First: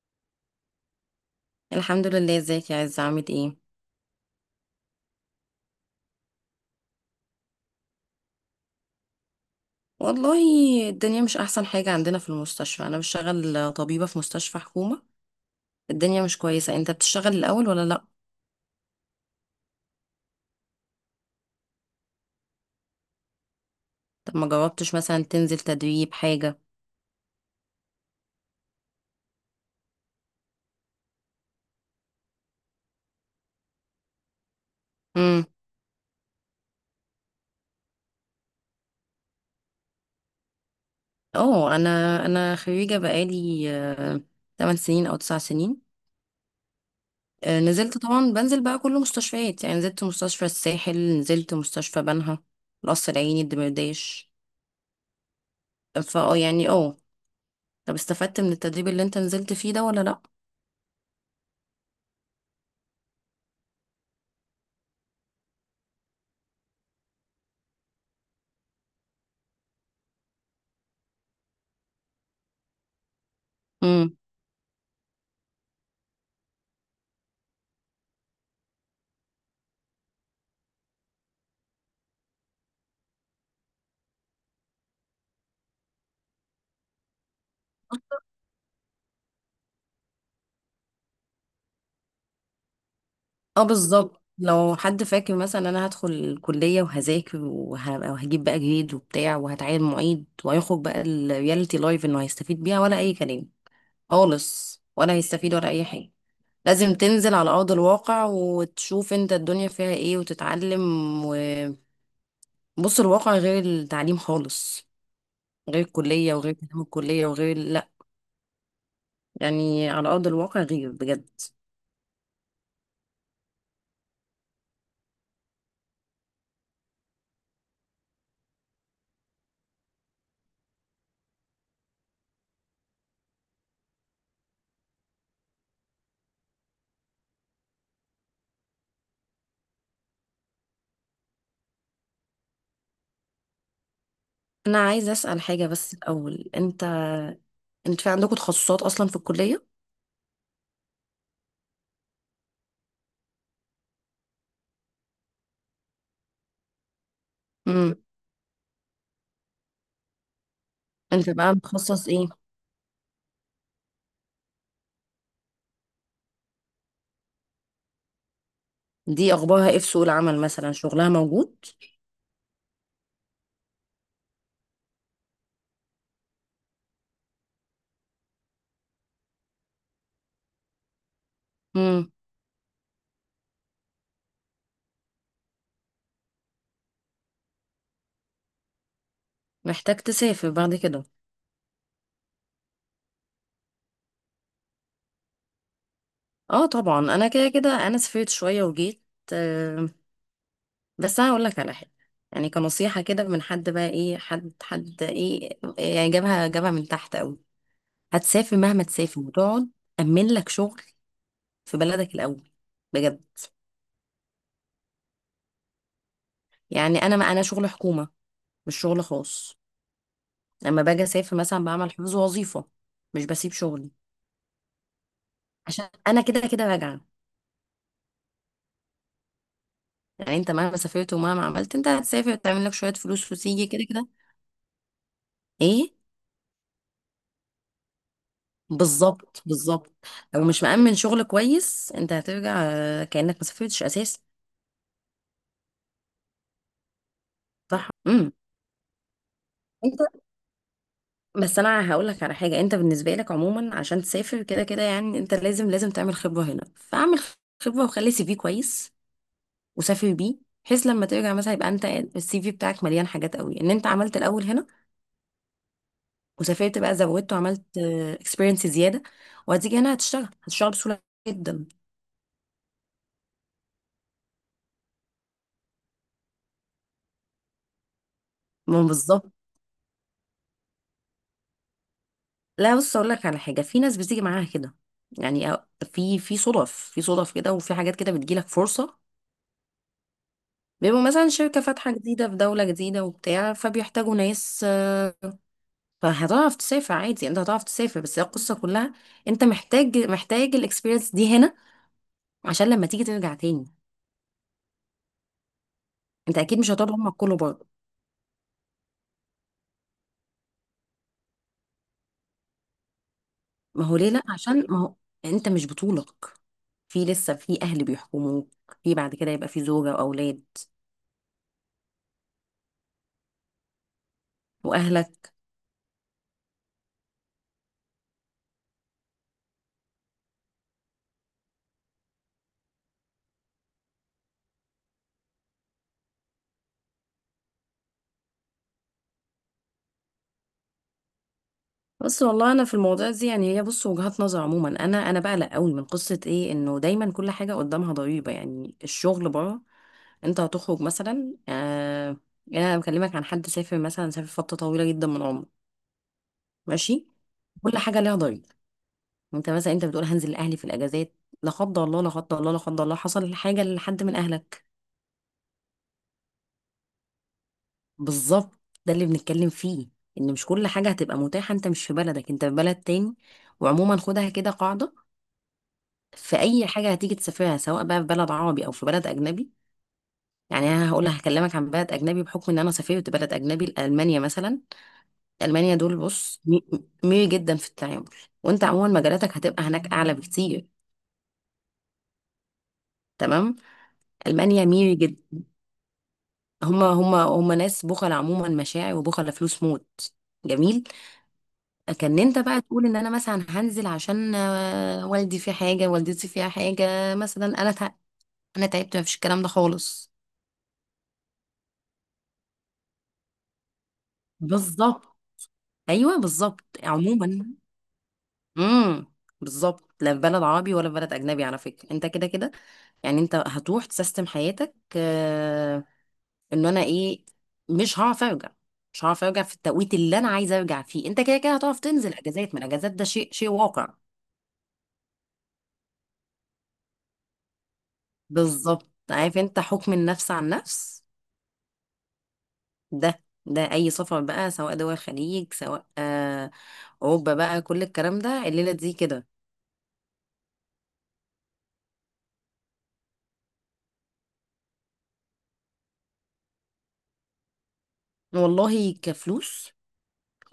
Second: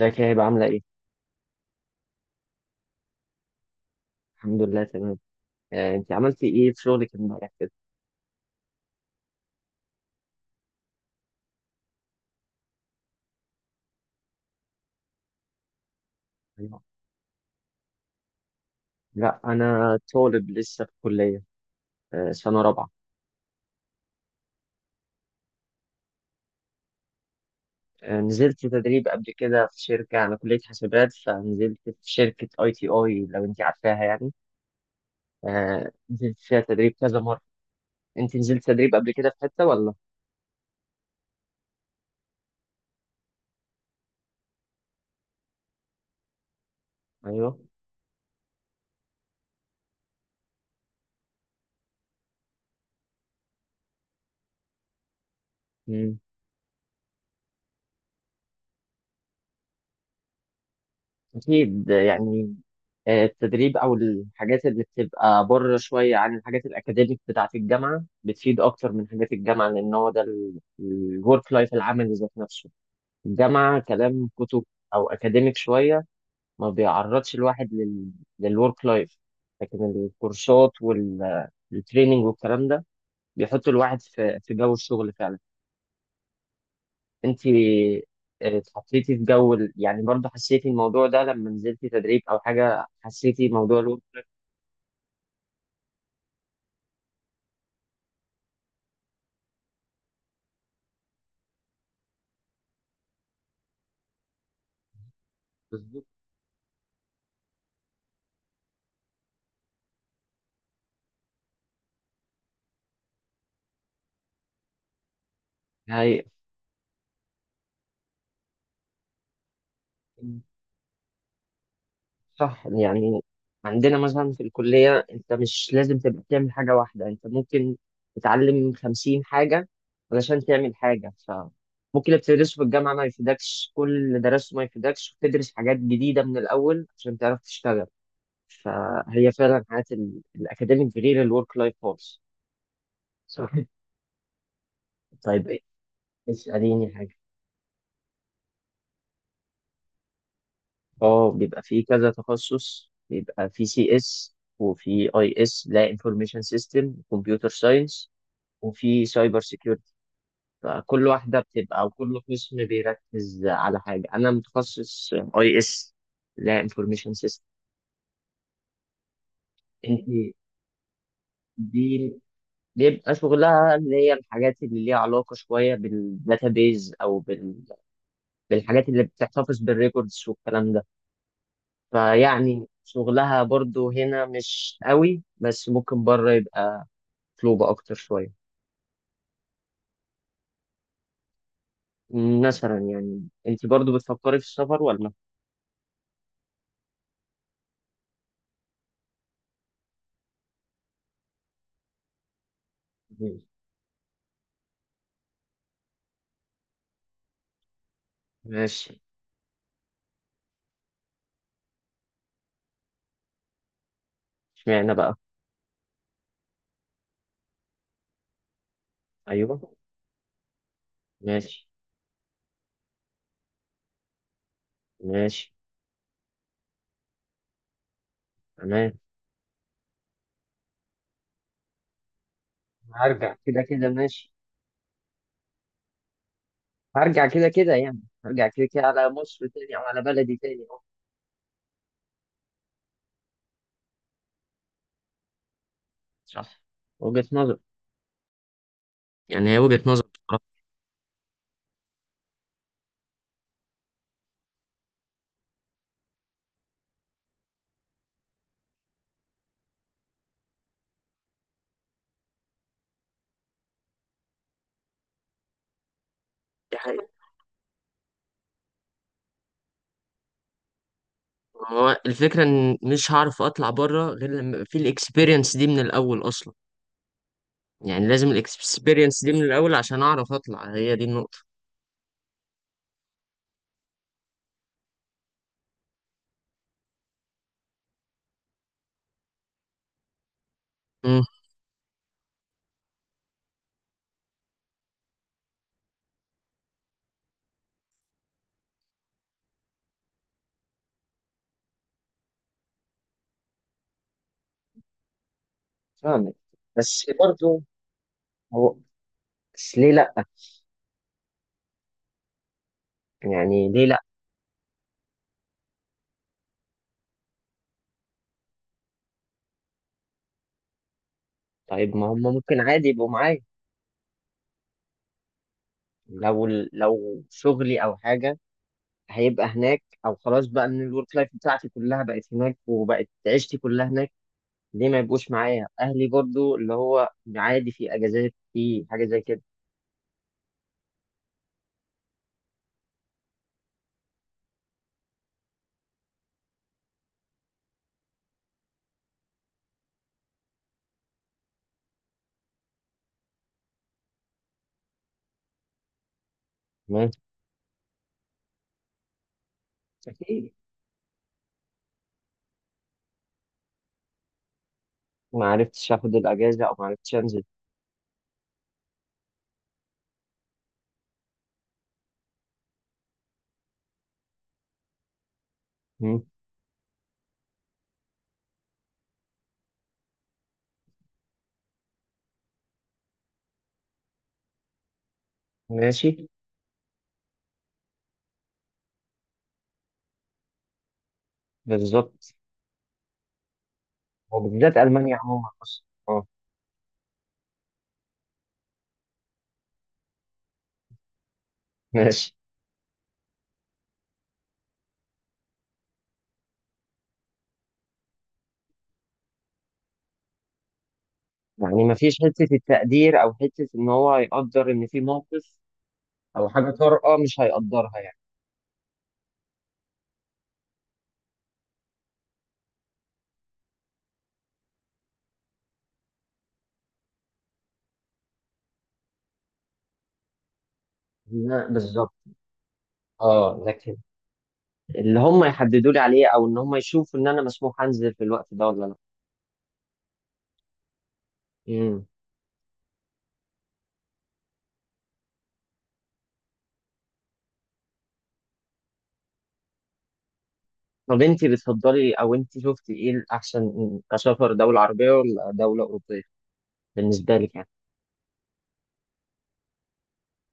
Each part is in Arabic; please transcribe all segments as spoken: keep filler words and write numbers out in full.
ازيك يا هبة، عاملة ايه؟ الحمد لله. ازيك يا عز؟ عامل ايه؟ الحمد لله، تمام. آه، انت عملتي ايه في شغلك امبارح كده؟ والله، الدنيا مش احسن حاجة عندنا في المستشفى، انا بشتغل طبيبة في مستشفى حكومة. الدنيا مش كويسة. أيوة. انت بتشتغل الاول ولا لا؟ لا، انا طالب لسه في كلية. آه، سنة رابعة. طب ما جربتش مثلا تنزل تدريب حاجة؟ آه، نزلت تدريب قبل كده في شركة. أنا كلية حاسبات، فنزلت في شركة اي تي اي، لو انت عارفاها يعني. امم. آه، نزلت فيها تدريب كذا مرة. انت نزلت تدريب قبل كده في حتة ولا؟ اه، انا انا خريجة بقالي، آه، ثماني سنين او تسعة سنين. ايوه. آه، نزلت طبعا، بنزل بقى كل مستشفيات، يعني نزلت مستشفى الساحل، نزلت مستشفى بنها، القصر العيني، الدمرداش. فاه يعني اه طب، استفدت من التدريب اللي انت نزلت فيه ده ولا أكيد يعني. آه، التدريب أو الحاجات اللي بتبقى بره شوية عن الحاجات الأكاديميك بتاعة الجامعة بتفيد أكتر من حاجات الجامعة، لأن هو ده الورك لايف العملي ذات نفسه. الجامعة لا؟ كلام كتب، أو أكاديميك شوية، ما بيعرضش الواحد لل للورك لايف. لكن الكورسات والتريننج والكلام ده بيحط الواحد في في جو الشغل فعلا. انت آه، اتحطيتي في جو ال- يعني، برضه حسيتي الموضوع ده لما نزلتي تدريب او حاجه، حسيتي اه، موضوع الورك بالظبط. لايف؟ لو حد فاكر مثلا انا هدخل الكليه وهذاكر وه- وهجيب بقى جريد وبتاع وهتعين معيد، وهيخرج بقى الرياليتي لايف انه هيستفيد بيها ولا اي كلام خالص، ولا هيستفيد ولا اي بالظبط. حاجه. لازم تنزل على ارض الواقع وتشوف انت الدنيا فيها ايه وتتعلم. وبص، الواقع غير التعليم خالص، غير هي الكليه وغير كلام الكليه وغير، لا، يعني على ارض الواقع غير بجد. صح يعني. عندنا مثلا في الكليه، انت مش لازم تبقى بتعمل حاجه واحده، انت ممكن تتعلم خمسين حاجه علشان تعمل حاجه. فممكن اللي بتدرسه في الجامعه ما يفيدكش، كل اللي درسته ما يفيدكش، وتدرس حاجات جديده من الاول عشان تعرف تشتغل. فهي فعلا حياه ال- الاكاديميك غير الورك لايف خالص. صح. انا عايزه اسال طيب، حاجه بس الاول انت. اسأليني حاجة. انت في عندكم تخصصات اصلا في الكليه؟ اه، بيبقى فيه كذا تخصص. بيبقى فيه سي اس، وفي اي اس، لا انفورميشن سيستم، كمبيوتر ساينس، وفي سايبر سيكيورتي. فكل انت واحدة بقى بتبقى، أو متخصص كل ايه؟ قسم بيركز على حاجة. أنا متخصص اي اس، لا انفورميشن سيستم. دي اخبارها ايه في سوق انت العمل، مثلا شغلها موجود؟ دي بيبقى شغلها اللي هي الحاجات اللي ليها علاقة شوية بالداتابيز، أو بال... بالحاجات اللي بتحتفظ بالريكوردز والكلام ده. امم. فيعني شغلها برضو هنا مش قوي، بس ممكن بره يبقى مطلوبة أكتر شوية. محتاج تسافر بعد كده؟ مثلا يعني، أنت برضو بتفكري في السفر ولا؟ اه طبعا، انا كده كده انا سافرت شويه وجيت. آه بس انا هقول لك على حاجه، يعني كنصيحه كده مم. من حد، بقى ايه، حد حد ايه، يعني جابها جابها من تحت قوي. هتسافر مهما ماشي. تسافر وتقعد، امن لك شغل في بلدك الاول، بجد. اشمعنى بقى؟ يعني انا، ما انا شغل حكومه مش شغل خاص، أيوه. لما باجي اسافر مثلا ماشي. بعمل حفظ وظيفه، مش بسيب شغلي ماشي. عشان انا كده كده راجعه. تمام. يعني انت مهما سافرت ومهما عملت، انت هتسافر تعمل لك شوية فلوس هرجع كده وتيجي كده كده، كده. ماشي. ايه. هرجع كده كده يعني. هرجع كده كده على بالظبط، مصر تاني، أو بالظبط. على بلدي لو تاني، مش أه. مأمن شغل كويس انت هترجع، آه، كأنك ما سافرتش اساسا. صح. وجهة نظر. صح. امم. يعني هي وجهة انت. نظر بصراحة. بس انا هقول لك على حاجة، انت بالنسبة لك عموما عشان تسافر كده كده يعني انت لازم لازم تعمل خبرة هنا، فاعمل خبرة وخلي سي في كويس وسافر بيه، بحيث لما ترجع مثلا يبقى انت السي في بتاعك مليان حاجات قوي، ان انت عملت الاول هنا دي وسافرت بقى، حقيقة. زودت وعملت اكسبيرينس زياده، وهتيجي هنا هتشتغل هتشتغل بسهوله جدا. هو الفكرة إن مش هعرف أطلع بره غير لما يبقى في الإكسبيرينس دي من الأول أصلا. يعني لازم ما الاكسبيرينس دي بالظبط. من الاول عشان اعرف اطلع، هي دي النقطة. لا، بص اقول لك على حاجه، في ناس بتيجي معاها كده، يعني. أو- في في صدف، في صدف كده، وفي حاجات كده بتجيلك فرصه، بيبقوا مم. مثلا شركه فاتحه جديده في دوله جديده وبتاع، فبيحتاجوا ناس آه، فهتعرف تسافر عادي، انت هتعرف تسافر، بس هي القصه كلها انت محتاج محتاج الاكسبيرينس دي هنا عشان لما تيجي ترجع تاني. فاهمك. انت اكيد مش هتقعد بس عمرك كله. برضه هو بس ليه لأ؟ يعني ما ليه هو لأ؟ ليه لا؟ عشان ما هو انت مش بطولك، في لسه، في اهل بيحكموك، في بعد كده يبقى في زوجة واولاد طيب، ما هم ممكن عادي يبقوا معايا. واهلك. لو لو شغلي أو حاجة هيبقى هناك، أو خلاص بقى إن الورك لايف بتاعتي كلها بقت هناك، وبقت عيشتي كلها هناك. ليه ما يبقوش معايا أهلي برضه؟ اللي هو عادي، في أجازات، في حاجة زي كده. بس والله، انا في الموضوع دي يعني، هي بص وجهات نظر عموما، انا انا بقلق قوي من قصة ايه، انه دايما كل حاجة قدامها ضريبة، يعني الشغل بره. انت هتخرج مثلا آه يعني انا بكلمك عن حد سافر، مثلا سافر فترة طويلة جدا من عمره. ماشي. تمام. كل حاجة ليها ضريبة. انت مثلا، انت بتقول هنزل أكيد. لاهلي في الاجازات، لا قدر الله، لا قدر الله، لا قدر الله، حصل حاجة لحد من اهلك. ما عرفتش آخد الأجازة، أو ما عرفتش أنزل. بالظبط، ده اللي بنتكلم فيه، ان مش كل حاجة هتبقى متاحة، انت مش في بلدك، انت في بلد تاني. وعموما خدها كده قاعدة، مم. في اي حاجة هتيجي تسافرها، سواء بقى في بلد عربي او في بلد اجنبي. يعني انا هقول هكلمك عن بلد اجنبي، بحكم ان انا سافرت بلد اجنبي، المانيا مثلا. المانيا دول ماشي. بص، مي- ميري جدا في التعامل، وانت عموما مجالاتك هتبقى هناك اعلى بكتير. بالظبط. تمام. المانيا وبالذات ميري ألمانيا جدا، عموما أصلا، أه. هما هما هما ناس بخل عموما، مشاعر، وبخل فلوس موت. جميل. كان ماشي. انت بقى تقول ان انا مثلا هنزل عشان آه، والدي في حاجه، والدتي فيها حاجه مثلا، انا تع... انا تعبت، مفيش الكلام ده خالص. يعني مفيش حتة التقدير، أو حتة إن هو يقدر إن في بالظبط، موقف، ايوه أو بالظبط حاجة طارئة مش عموما. هيقدرها يعني. امم. بالظبط، لا في بلد عربي ولا في بلد اجنبي، على فكره انت كده كده، يعني انت هتروح تسيستم حياتك آه... ان انا ايه، مش هعرف ارجع، مش هعرف ارجع في التوقيت اللي انا عايزه ارجع فيه، انت كده كده لا، هتقف بالظبط. تنزل اجازات من الاجازات، ده شيء شيء أه واقع. لكن اللي هم يحددوا لي عليه، أو إن هم يشوفوا إن أنا مسموح أنزل في الوقت ده ولا بالظبط، لأ. عارف انت، حكم النفس عن نفس، مم. ده ده اي سفر بقى، سواء دول الخليج، سواء آه اوروبا بقى، كل الكلام ده الليله دي كده. طب أنت بتفضلي، أو أنت شفتي إيه الأحسن، كسفر دولة عربية ولا دولة أوروبية، بالنسبة لك يعني؟ والله كفلوس،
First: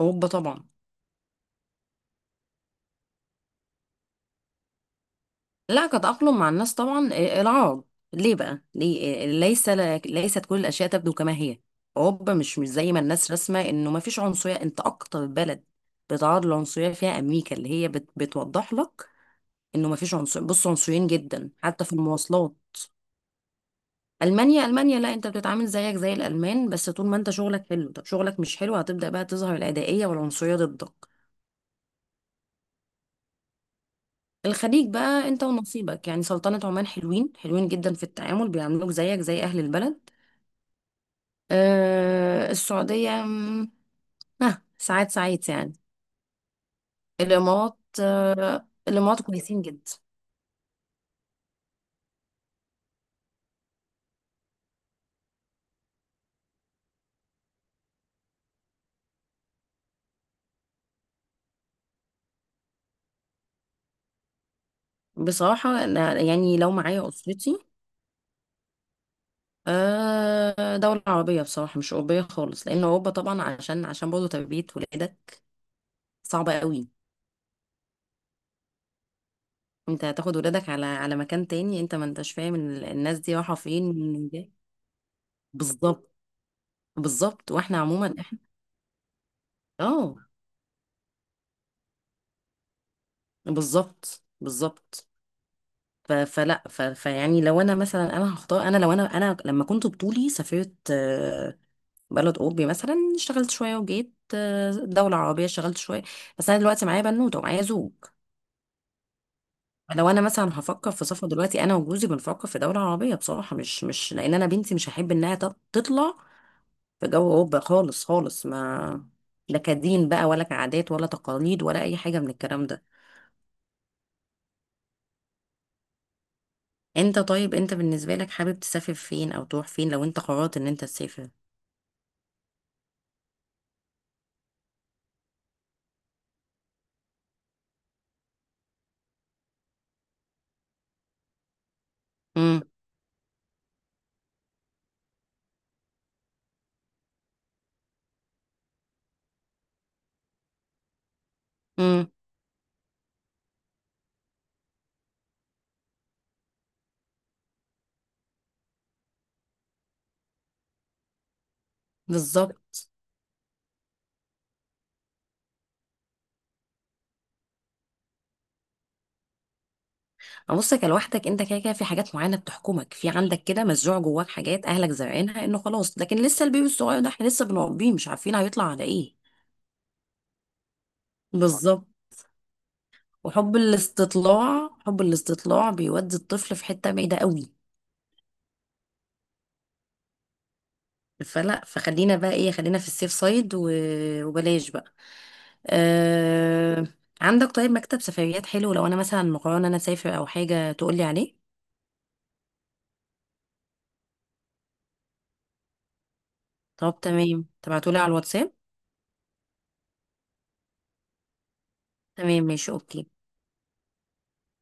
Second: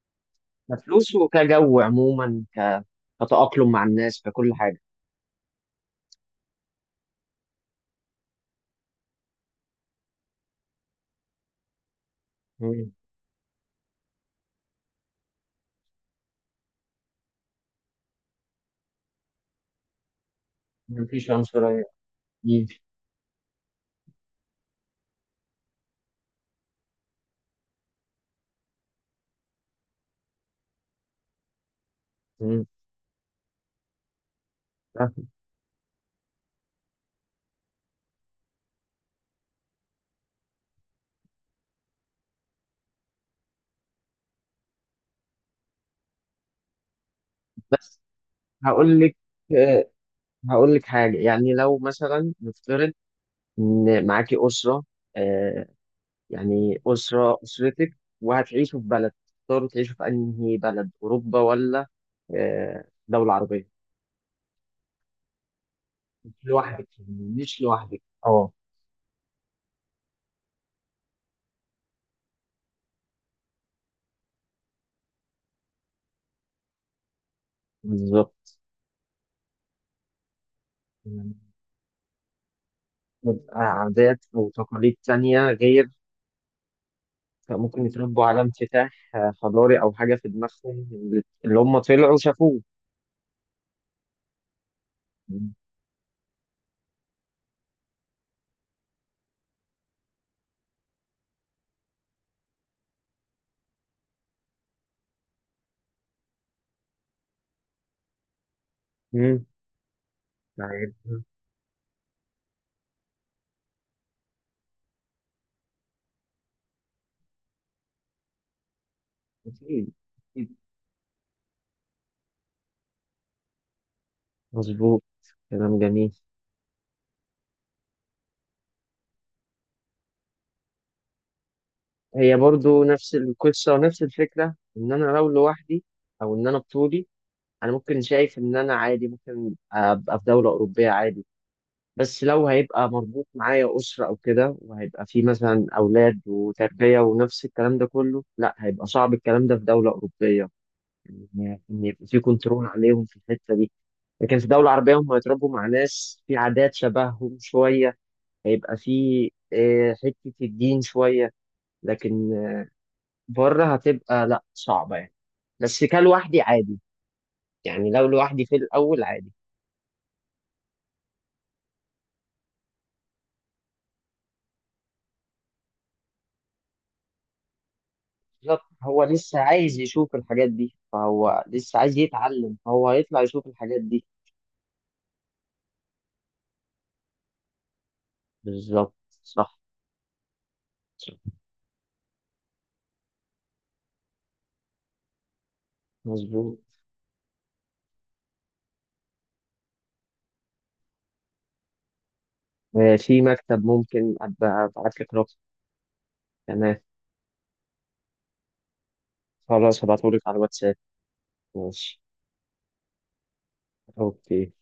اوروبا طبعا. كفلوس، وكجو عموما، ك... كتأقلم مع الناس، ككل حاجة. لا، كتأقلم مع الناس طبعا، آه، العرب. ليه بقى، ليه؟ آه، ليس، ليست كل الاشياء تبدو كما هي. اوروبا مش مش مم. زي ما الناس رسمه، انه ما فيش عنصريه، انت اكتر بلد بتعرض للعنصريه فيها امريكا، اللي هي بت بتوضح لك انه ما فيش عنصر، بص عنصريين مفيش جدا عنصرية. حتى في المواصلات. مم. المانيا المانيا، لا انت بتتعامل زيك زي الالمان، بس طول ما انت شغلك حلو، طب شغلك مش حلو هتبدا بقى تظهر العدائيه والعنصريه ضدك. مم. الخليج بقى انت ونصيبك، يعني سلطنه عمان، حلوين حلوين جدا في التعامل، بيعاملوك زيك زي اهل البلد. آه السعوديه، مم، ها، ساعات ساعات يعني. الامارات، بس آه هقول لك الامارات كويسين آه، جدا. هقول لك حاجة. يعني لو مثلا نفترض إن معاكي أسرة، آه، يعني أسرة أسرتك، وهتعيشوا في بلد، تختاروا تعيشوا في أنهي بلد، أوروبا ولا آه، دولة عربية؟ بصراحه أنا، مش يعني لو لوحدك معايا يعني، اسرتي، مش لوحدك، أه. آه دولة عربية بصراحة، مش أوروبية خالص، لأن أوروبا طبعا، عشان عشان برضه تربية ولادك صعبة قوي. بالظبط. انت هتاخد ولادك على على يعني مكان تاني، انت ما انتش فاهم ال- الناس دي رايحه بيبقى فين عادات ومنين جاية. وتقاليد تانية غير. بالظبط، بالظبط، واحنا فممكن عموما يتربوا احنا. على انفتاح آه، حضاري، أو حاجة اه في دماغهم اللي اللي هم طلعوا شافوه. بالظبط، بالظبط، ف... فلا ف... فيعني لو انا مثلا انا هختار، انا لو انا انا لما كنت بطولي سافرت، آه، بلد اوروبي مثلا اشتغلت شويه وجيت، آه، دولة عربية اشتغلت شوية. بس أنا دلوقتي معايا بنوتة ومعايا زوج، مم. لو أنا مثلا هفكر طيب. في سفر دلوقتي، أنا وجوزي بنفكر في دولة عربية بصراحة، مش مش لأن أنا بنتي مش هحب إنها تط- تطلع في جو اوروبا، خالص خالص، ما، لا أكيد. كدين بقى، ولا كعادات ولا تقاليد ولا اي حاجه من الكلام ده. مظبوط. كلام جميل. انت، طيب، انت بالنسبه لك حابب تسافر فين او تروح فين لو انت قررت ان انت تسافر؟ هي برضو نفس القصة ونفس الفكرة، إن أنا لو لوحدي، أو إن أنا بطولي، أنا ممكن شايف إن أنا عادي، ممكن أبقى في دولة أوروبية عادي. بس لو امم، هيبقى مربوط معايا أسرة أو كده، وهيبقى في مثلا أولاد وتربية ونفس الكلام ده كله، لا، هيبقى صعب الكلام ده في دولة أوروبية. إن إن يبقى امم، في كنترول عليهم في الحتة دي. لكن في دولة عربية هم هيتربوا مع ناس في عادات شبههم شوية، هيبقى في آه، حتة الدين شوية. لكن بالظبط. بره هتبقى لا، صعبة يعني. بس كلوحدي عادي، يعني لو لوحدي في الأول عادي. بصك لوحدك انت كده كده، في حاجات معينه بتحكمك، في عندك كده مزروع جواك حاجات اهلك زارعينها، انه خلاص، لكن لسه البيبي الصغير ده احنا لسه بنربيه، مش عارفين هيطلع بالظبط. على هو ايه. لسه عايز يشوف الحاجات دي، فهو لسه بالظبط، عايز يتعلم، فهو هيطلع يشوف وحب الحاجات دي. الاستطلاع، حب الاستطلاع بيودي الطفل في حته بعيده قوي. بالظبط. صح. صح. فلا، فخلينا بقى ايه، خلينا في السيف سايد و... وبلاش بقى، مظبوط. أه... عندك طيب مكتب سفريات حلو لو انا مثلا مقررة ان انا اسافر او حاجة تقولي عليه؟ آه، في مكتب، ممكن أبقى أبعت لك رقم. تمام. طب تمام، تبعتولي على الواتساب. خلاص، هبعتهولك على الواتساب. ماشي. تمام، ماشي، اوكي. أوكي.